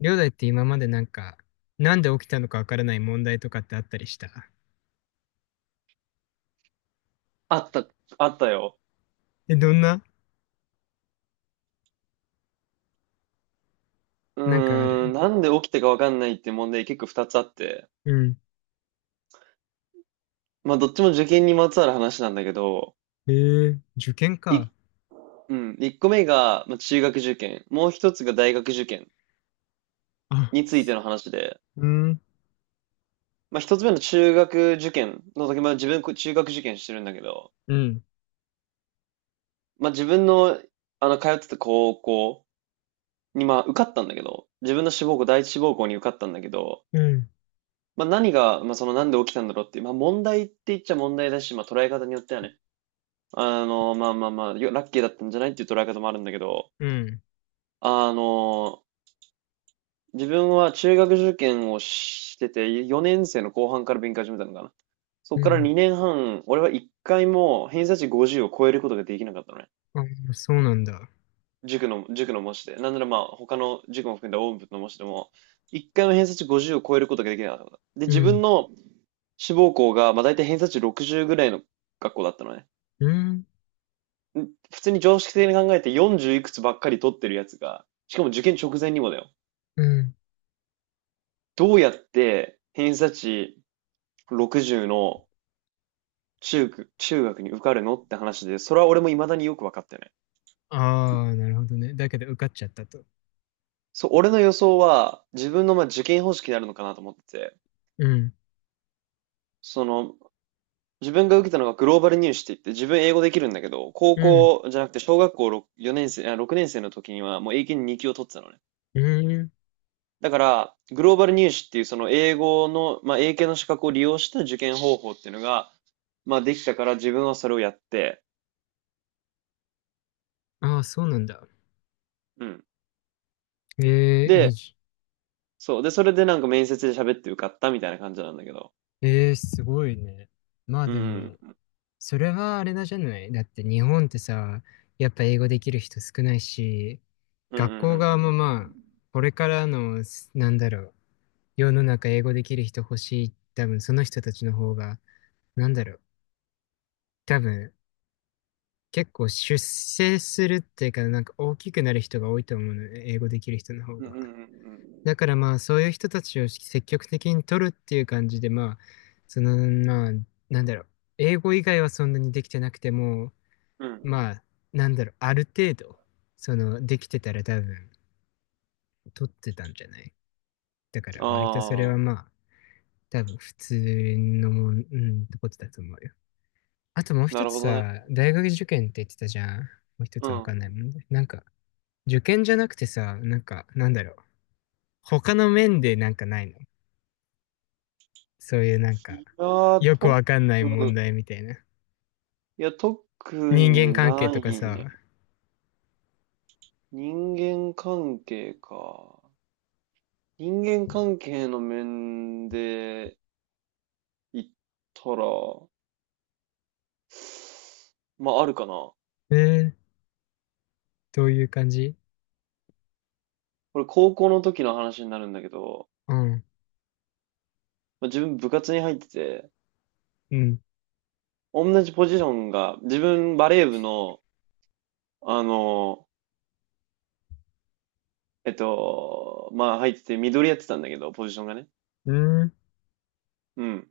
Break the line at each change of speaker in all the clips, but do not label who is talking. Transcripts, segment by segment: りょうだいって今までなんか、なんで起きたのかわからない問題とかってあったりした？
あった、あったよ。
え、どんな？
う
なんかあ
ーん、
る？
なんで起きたかわかんないっていう問題結構二つあって。
うん。
まあ、どっちも受験にまつわる話なんだけど、
へえー、受験
い、
か。
うん、一個目が、まあ、中学受験、もう一つが大学受験
あ、
について
す
の話で、
うん、
まあ、一つ目の中学受験の時、まあ、自分、中学受験してるんだけど、
うん、
まあ、自分の、通ってた高校に、まあ、受かったんだけど、自分の志望校、第一志望校に受かったんだけど、
うん、
まあ、何が、まあ、その、なんで起きたんだろうっていう、まあ、問題って言っちゃ問題だし、まあ、捉え方によってはね、まあまあまあ、よラッキーだったんじゃないっていう捉え方もあるんだけど、
うん、
あの、自分は中学受験をしてて、4年生の後半から勉強始めたのかな。そ
う
こから
ん。
2年半、俺は1回も偏差値50を超えることができなかったのね。
あ、そうなんだ。
塾の模試で。なんならまあ、他の塾も含んだ大部の模試でも、1回も偏差値50を超えることができなかった。で、
う
自分
ん、
の志望校が、まあ大体偏差値60ぐらいの学校だったのね。
うん、
普通に常識的に考えて40いくつばっかり取ってるやつが、しかも受験直前にもだよ。
うん。
どうやって偏差値60の中学に受かるのって話で、それは俺も未だによく分かってない。
ああ、なるほどね。だけど受かっちゃったと。
そう、俺の予想は自分のまあ受験方式になるのかなと思ってて、
うん、
その、自分が受けたのがグローバル入試って言って、自分英語できるんだけど、高
うん、
校じゃなくて小学校 6年生の時にはもう英検2級を取ってたのね。
うん。
だから、グローバル入試っていうその英語の、まあ、英検の資格を利用した受験方法っていうのが、まあ、できたから自分はそれをやって、
ああ、そうなんだ。
うん。
ええ、いい
で、
じ。
そう。で、それでなんか面接で喋って受かったみたいな感じなんだけど。
ええ、すごいね。まあ
う
で
ん。
も、それはあれなんじゃない？だって日本ってさ、やっぱ英語できる人少ないし、
うんうんう
学校側もま
ん
あ、これからの、なんだろう、世の中英語できる人欲しい。多分その人たちの方が、なんだろう、多分結構出世するっていうか、なんか大きくなる人が多いと思うのね、英語できる人の方
うん。うん
が。
うん
だからまあ、そういう人たちを積極的に取るっていう感じで、まあ、その、まあ、なんだろう、英語以外はそんなにできてなくても、
うんうん。うん。
まあ、なんだろう、ある程度、その、できてたら多分、取ってたんじゃない？だから、割とそれ
あ
は
あ、
まあ、多分、普通のもん、うん、ってことだと思うよ。あともう
な
一
る
つ
ほどね。
さ、大学受験って言ってたじゃん。もう一
う
つわ
ん。
かんないもんね。なんか、受験じゃなくてさ、なんか、なんだろう、他の面でなんかないの？そういうなんか、
いやー、
よくわ
特、
かんない問題みたいな。
特
人間
に
関係
な
とか
いね。
さ、
人間関係か。人間関係の面で、行ったら、まああるかな。
えー、どういう感じ？
これ高校の時の話になるんだけど、
うん、
まあ、自分部活に入ってて、
うん、
同じポジションが、自分バレー部の、あの、まあ入ってて、緑やってたんだけど、ポジションがね。
うん、
うん。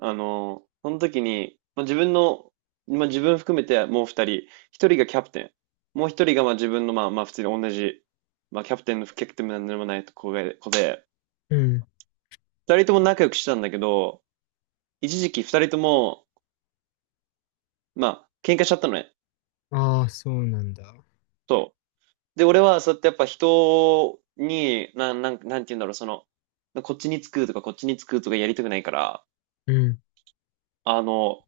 その時に、まあ、自分の、まあ、自分含めてもう二人、一人がキャプテン、もう一人がまあ自分のまあまあ普通に同じ、まあキャプテンの不キャプテンなんでもない子が子で、
うん。
二人とも仲良くしてたんだけど、一時期二人ともまあ、喧嘩しちゃったのね。
ああ、そうなんだ。
そう。で、俺はそうやってやっぱ人に、なんて言うんだろう、その、こっちにつくとかこっちにつくとかやりたくないから、
うん、
あの、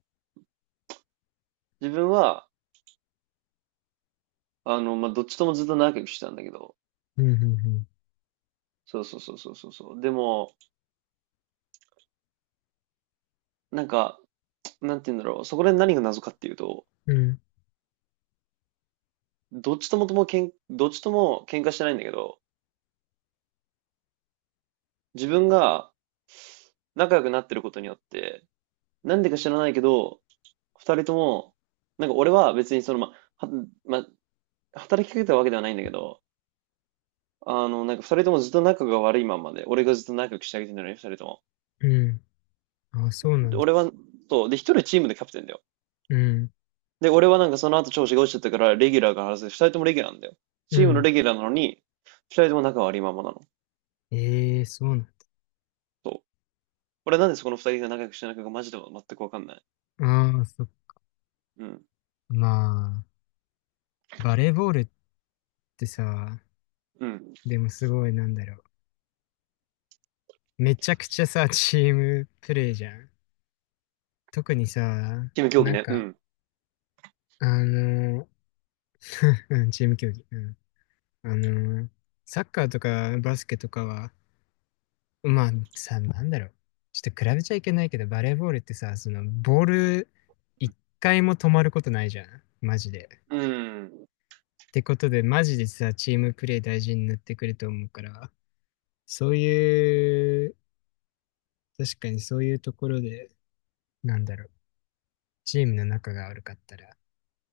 自分は、まあ、どっちともずっと仲良くしてたんだけど、
うん、うん、
そうそうそうそうそうそう。でも、なんか、なんて言うんだろう、そこで何が謎かっていうと、
うん、
どっちとも喧嘩してないんだけど、自分が仲良くなってることによって、なんでか知らないけど、二人とも、なんか俺は別にその、はま、働きかけたわけではないんだけど、なんか二人ともずっと仲が悪いままで、俺がずっと仲良くしてあげてるのに、二人とも。
うん、うん。ああ、そうな
で、
んだ。
俺は、そう、で、一人はチームでキャプテンだよ。
うん、
で、俺はなんかその後調子が落ちちゃったから、レギュラーが外れて、二人ともレギュラーなんだよ。
う
チームの
ん。
レギュラーなのに、二人とも仲悪いままなの。
ええ、そうなん
そう。俺なんでそこの二人が仲良くしてないのかマジで全くわかんない。
だ。ああ、そっか。
うん。
まあ、バレーボールってさ、
うん。
でもすごいなんだろう。めちゃくちゃさ、チームプレーじゃん。特にさ、
チーム競技
なん
ね。う
か、
ん。
あの、うんチーム競技。うん。あの、サッカーとかバスケとかは、まあさ、なんだろう。ちょっと比べちゃいけないけど、バレーボールってさ、その、ボール、一回も止まることないじゃん。マジで。
うん。
ってことで、マジでさ、チームプレー大事になってくると思うから、そういう、確かにそういうところで、なんだろう。チームの仲が悪かったら、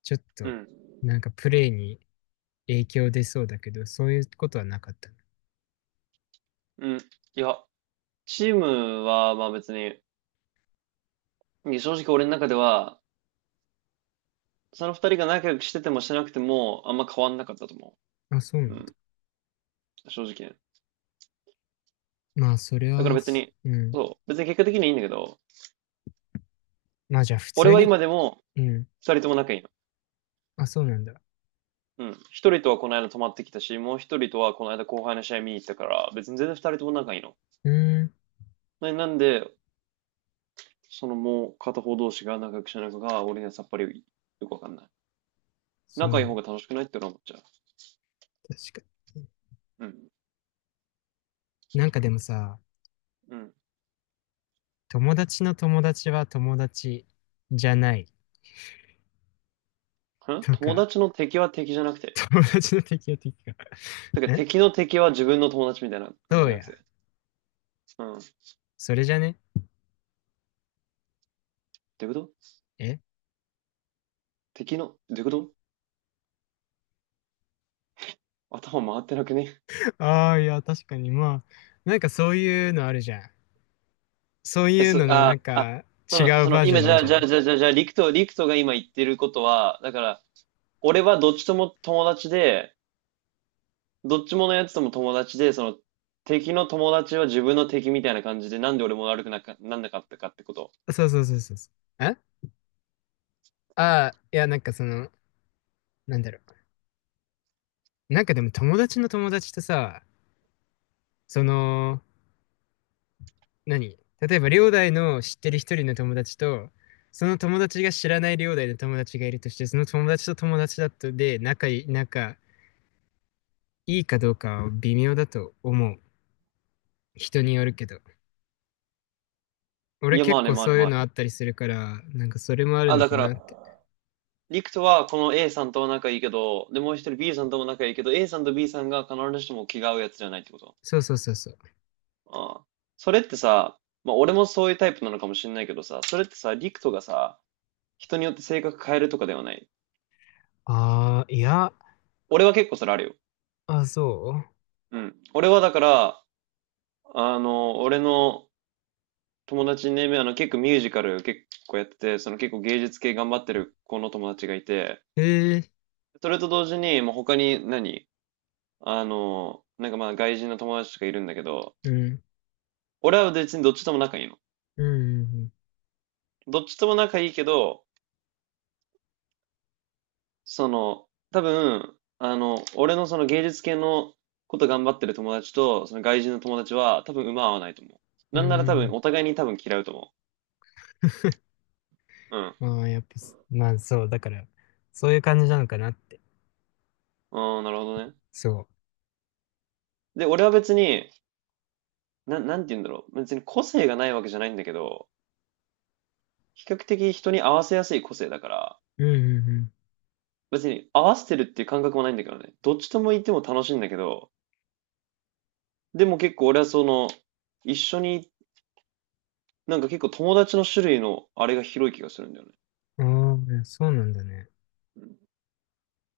ちょっ
う
と、
ん。
なんかプレーに影響出そうだけど、そういうことはなかった？
うん。いや、チームは、まあ別に、正直俺の中では、その二人が仲良くしててもしてなくても、あんま変わんなかったと思
なあ、そうな
う。う
んだ。
ん。正直ね。
まあ、それ
だから
は、
別に、
うん。
そう。別に結果的にいいんだけど、
まあ、じゃあ、普
俺
通
は
に、
今でも
うん。
二人とも仲いいの。
あ、そうなんだ。
うん。一人とはこの間泊まってきたし、もう一人とはこの間後輩の試合見に行ったから、別に全然二人とも仲いいの。
うーん。
なんで、そのもう片方同士が仲良くしてないのかが、俺にはさっぱりよくわかんない。
そうな
仲い
ん
い
だ。
方が楽しくないって俺は思っちゃう。
確かに。
うん。
なんかでもさ、
うん。
友達の友達は友達じゃないと
友
か、
達の敵は敵じゃなくて。
友達の敵は敵か。
だから
え
敵の敵は自分の友達みたいな感じ
そ
じ
う
ゃなく
や。
て。うん。っ
それじゃね
てこと
え？
敵の、どういうこと？頭回ってなくね？
ああー、いや、確かに。まあ、なんかそういうのあるじゃん。そう
え、
いう
そ、
ののな
あ、
ん
あ、
か
その、
違う
そ
バ
の、
ージョ
今、
ン
じ
なん
ゃあ、
じゃ
じ
な
ゃ
い？
あ、じゃあ、じゃあ、じゃあ、リクトが今言ってることは、だから、俺はどっちとも友達で、どっちものやつとも友達で、その、敵の友達は自分の敵みたいな感じで、なんで俺も悪くなか、なんなかったかってこと。
そうそうそうそうそう。え、ああー、いや、なんかその、なんだろう。なんかでも友達の友達とさ、その、何例えば、両大の知ってる一人の友達と、その友達が知らない両大の友達がいるとして、その友達と友達だとで、仲いい、かどうかは微妙だと思う。人によるけど。
い
俺
や、ま
結
あね、
構
まあ
そ
ね、
ういう
まあ
のあっ
ね。
たりするから、なんかそれもある
あ、
の
だ
か
か
な
ら、
って。
リクトはこの A さんとは仲いいけど、で、もう一人 B さんとも仲いいけど、A さんと B さんが必ずしも気が合うやつじゃないってこと？
そうそうそうそう。
ああ。それってさ、まあ俺もそういうタイプなのかもしれないけどさ、それってさ、リクトがさ、人によって性格変えるとかではない？
ああ、いや、
俺は結構それあるよ。
あ、そ
うん。俺はだから、俺の友達にね、結構ミュージカル結構やってて、その結構芸術系頑張ってる子の友達がいて、
う。へえ、
それと同時に、もう他に何なんかまあ外人の友達とかいるんだけど、
うん、
俺は別にどっちとも仲いいの。
うん、
どっちとも仲いいけど、その、多分、俺のその芸術系のこと頑張ってる友達と、その外人の友達は、多分馬合わないと思う。
う
な
ん、
んなら多
う
分、
ん。
お互いに多分嫌うと思う。うん。
まあ、やっぱ、まあそう、だから、そういう感じなのかなって。
うん、なるほどね。
そ
で、俺は別に、なんて言うんだろう。別に個性がないわけじゃないんだけど、比較的人に合わせやすい個性だから、
う。うん、うん、
別に合わせてるっていう感覚もないんだけどね。どっちとも言っても楽しいんだけど、でも結構俺はその、一緒に、なんか結構友達の種類のあれが広い気がするんだよね。
ああ、そうなんだね。